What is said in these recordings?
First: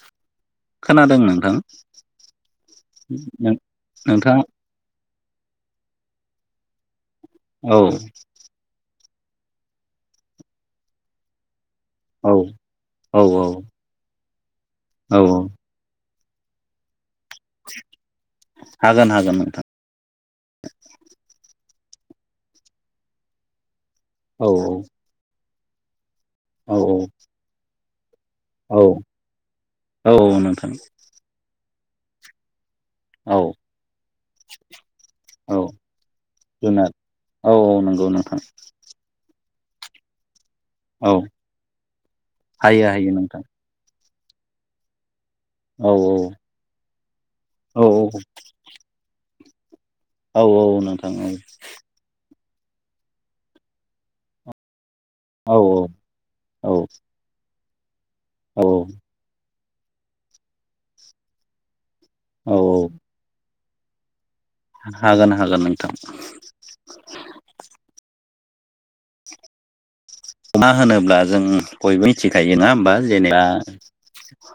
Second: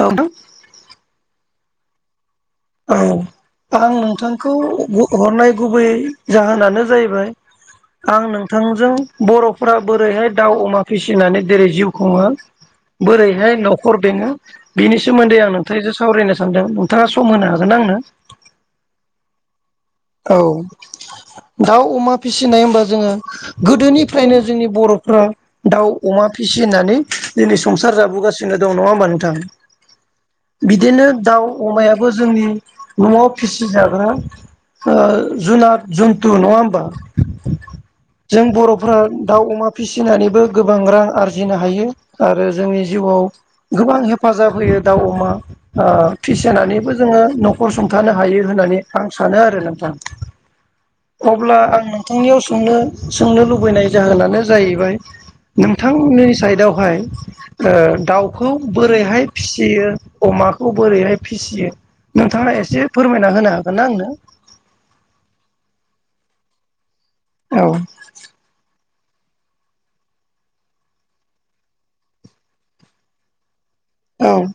औ खोनादों नोंथां औ आं नोंथां नोंथांखौ हरनाय गुबै जाहोनानो जाहैबाय औ आं नोंथांजों बर'फोरा बोरैहाय दाउ अमा फिसिनानै जेरै जिउ खुंङो औ औ बोरैहाय औ न'खर बेङो बिनि औ सोमोन्दै आं नोंथांजों सावरायनो सानदों नोंथाङा सम होनो हागोन आंनो हागोन हागोन नोंथां औ दाउ अमा फिसिनाय होमबा जोङो गोदोनि फ्रायनो औ जोंनि बर'फ्रा दाउ अमा औ फिसिनानै दिनै संसार जाबोगासिनो दं औ नङा होमबा नोंथां औ नोंथां बिदिनो दाउ अमायाबो जोंनि न'आव औ फिसि जाग्रा ओ औ जुनाद जुन्थु नङा होमबा जुनार औ औ नंगौ नोंथां जों बर'फ्रा दाउ अमा फिसिनानैबो गोबां रां औ आरजिनो हायो आरो जोंनि हायो हायो जिउआव नोंथां गोबां हेफाजाब होयो दाउ अमा ओ औ औ फिसिनानैबो जोङो न'खर औ सुंथानो हायो होननानै आं सानो सानो आरो नोंथां औ औ नोंथां औ अब्ला आं नोंथांनियाव सोंनो सोंनो लुबैनाय जाहोनानो जाहैबाय औ नोंथांनि औ साइडावहाय ओ दाउखौ औ बोरैहाय फिसि फियो अमाखौ बोरैहाय फिसियो नोंथाङा औ एसे फोरमायना होनो हागोन नाआंनो हागोन हागोन नोंथां औ होनोब्ला जों बयबो मिथिखायो ना होमबा जेनेबा औ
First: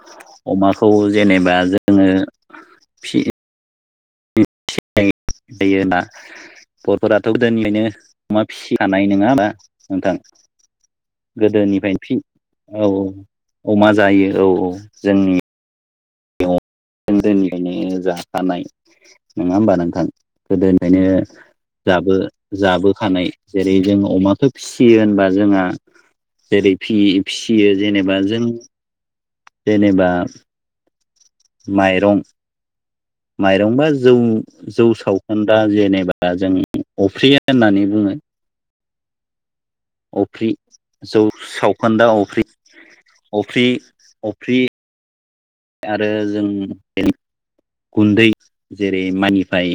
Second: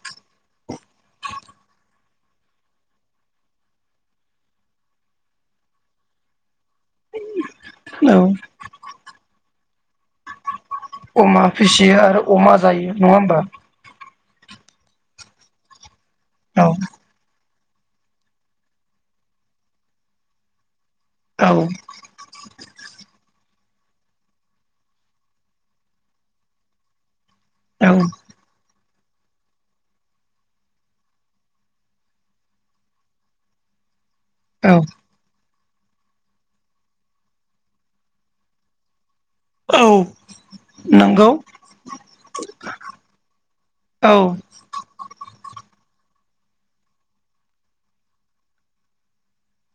अमाखौ जेनेबा जोङो फि यो ना बर'फोराथ' गोदोनिफ्रायायनो औ अमा फिसिखानाय नङा होमबा नोंथां अमा फिसियो गोदोनिफ्रायनो फि आरो अमा औ जायो नङा होमबा अमा जायो औ जोंनि औ गोदोनिफ्रायनो जाखानाय नङा होमबा नोंथां गोदोनि ओंखायनो औ जाबो जाबोखानाय जेरै जों अमाथ' फिसियो होनबा जोंहा जेरै फि फिसियो औ जेनेबा जों जेनेबा माइरं माइरंबा जौ औ जौ सावखोन दा जेनेबा जों अफ्रिय होननानै बुङो औ अफ्रि जौ नंगौ सावखोन्दा अफ्रि अफ्रि औ अफ्रि आरो जों गुन्दै जेरै माइानिफ्राय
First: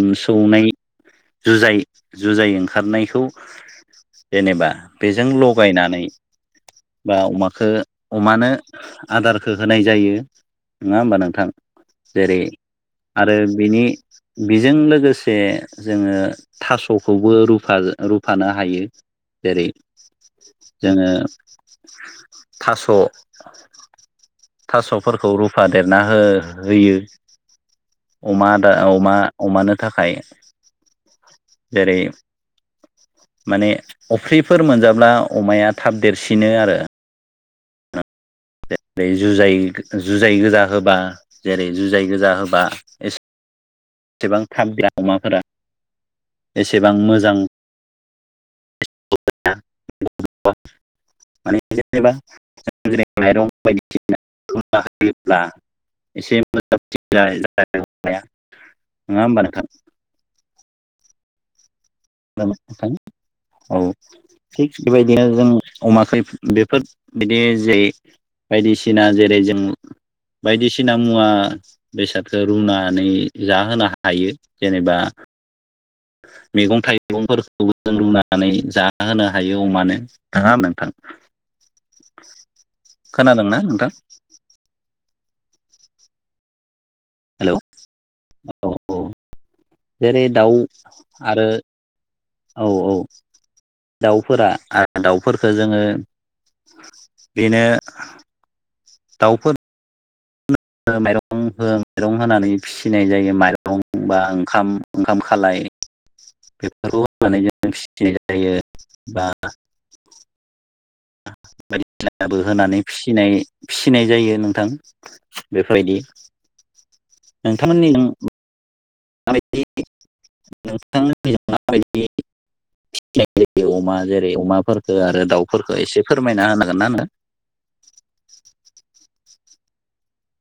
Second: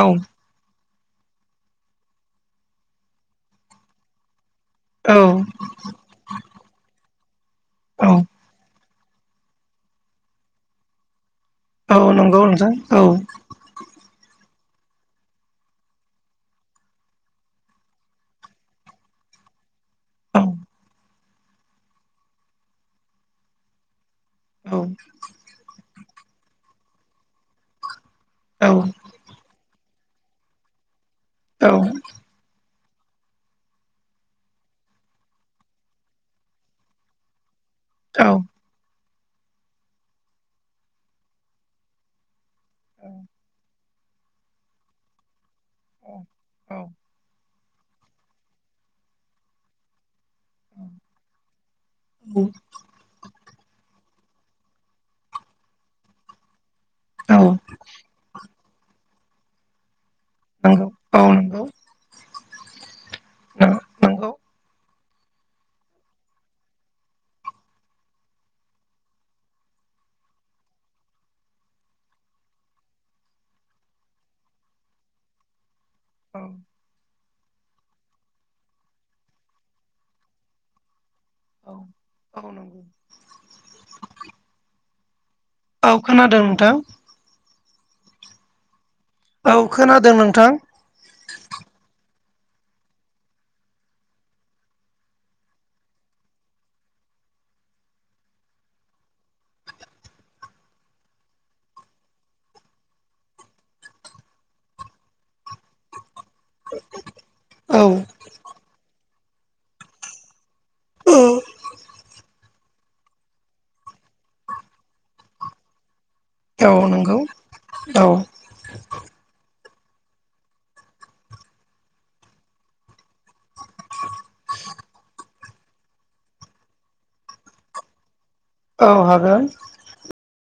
औ सौनाय जुजाय जुजाय ओंखारनायखौ जेनेबा औ बेजों लगायनानै बा अमखौ औ अमानो आदारखौ होनाय जायो नङा होमबा नोंथां? औ जेरै नंगौ नोंथां औ आरो बेनि बेजों लोगोसे जोङो थास'खौबो रुफा रुफानो हायो। जेरै औ जोङो थास' औ थास'फोरखौ रुफा देरना हो-होयो। अमा आदा औ अमा अमानो थाखाय औ जेरै माने अफ्रिफोर मोनजाब्ला अमाया थाब देरसिनो आरो औ बेै जुजाय जुजाय गोजा होबा जेरै जुजाय गोजा होबा एसे एसेबां थाब देरा अमाफोरा एसेबां मोजां [inaudible] माने जेनेबा माइरं बायदिसिना [unintelligible] होयोब्ला एसे मोजां [inaudible] नङा होनबा नोंथां? नंगौ औ नंगौ औ नंगौ बेबायदिनो जों अमाखै बेफोर बिदि जे बायदिसिना जेरै जों बायदिसिना मुवा बेसादखौ रुनानै जाहोनो हायो जेनेबा औ मैगं थाइ मैगंफोरखौ जों रुनानै जाहोनो हायो अमानो नङा नोंथां औ औ नंगौ खोनादोंना नोंथां? औ खोनादों नोंथां। हेलौ औ औ औ खोनादों जेरै नोंथां दाउ आरो औ औ दाउफोरा आ दाउफोरखौ जोङो बेनो दाउफोर माइरं हो माइरं होनानै फिसिनाय जायो माइरं बा ओंखाम ओंखाम खालाय बेफोरखौ होनानै जों औ फिसिनाय जायो बा बायदिसिबो होनानै फिनाय फिसिनाय जायो नोंथां बेफोरबायदि औ नंगौ नोंथांमोननि औ [inaudible] अमा जेरै अमाफोरखौ आरो दाउफोरखो एसे फोरमायना होनो हागोन नो [inaudible] औ हागोन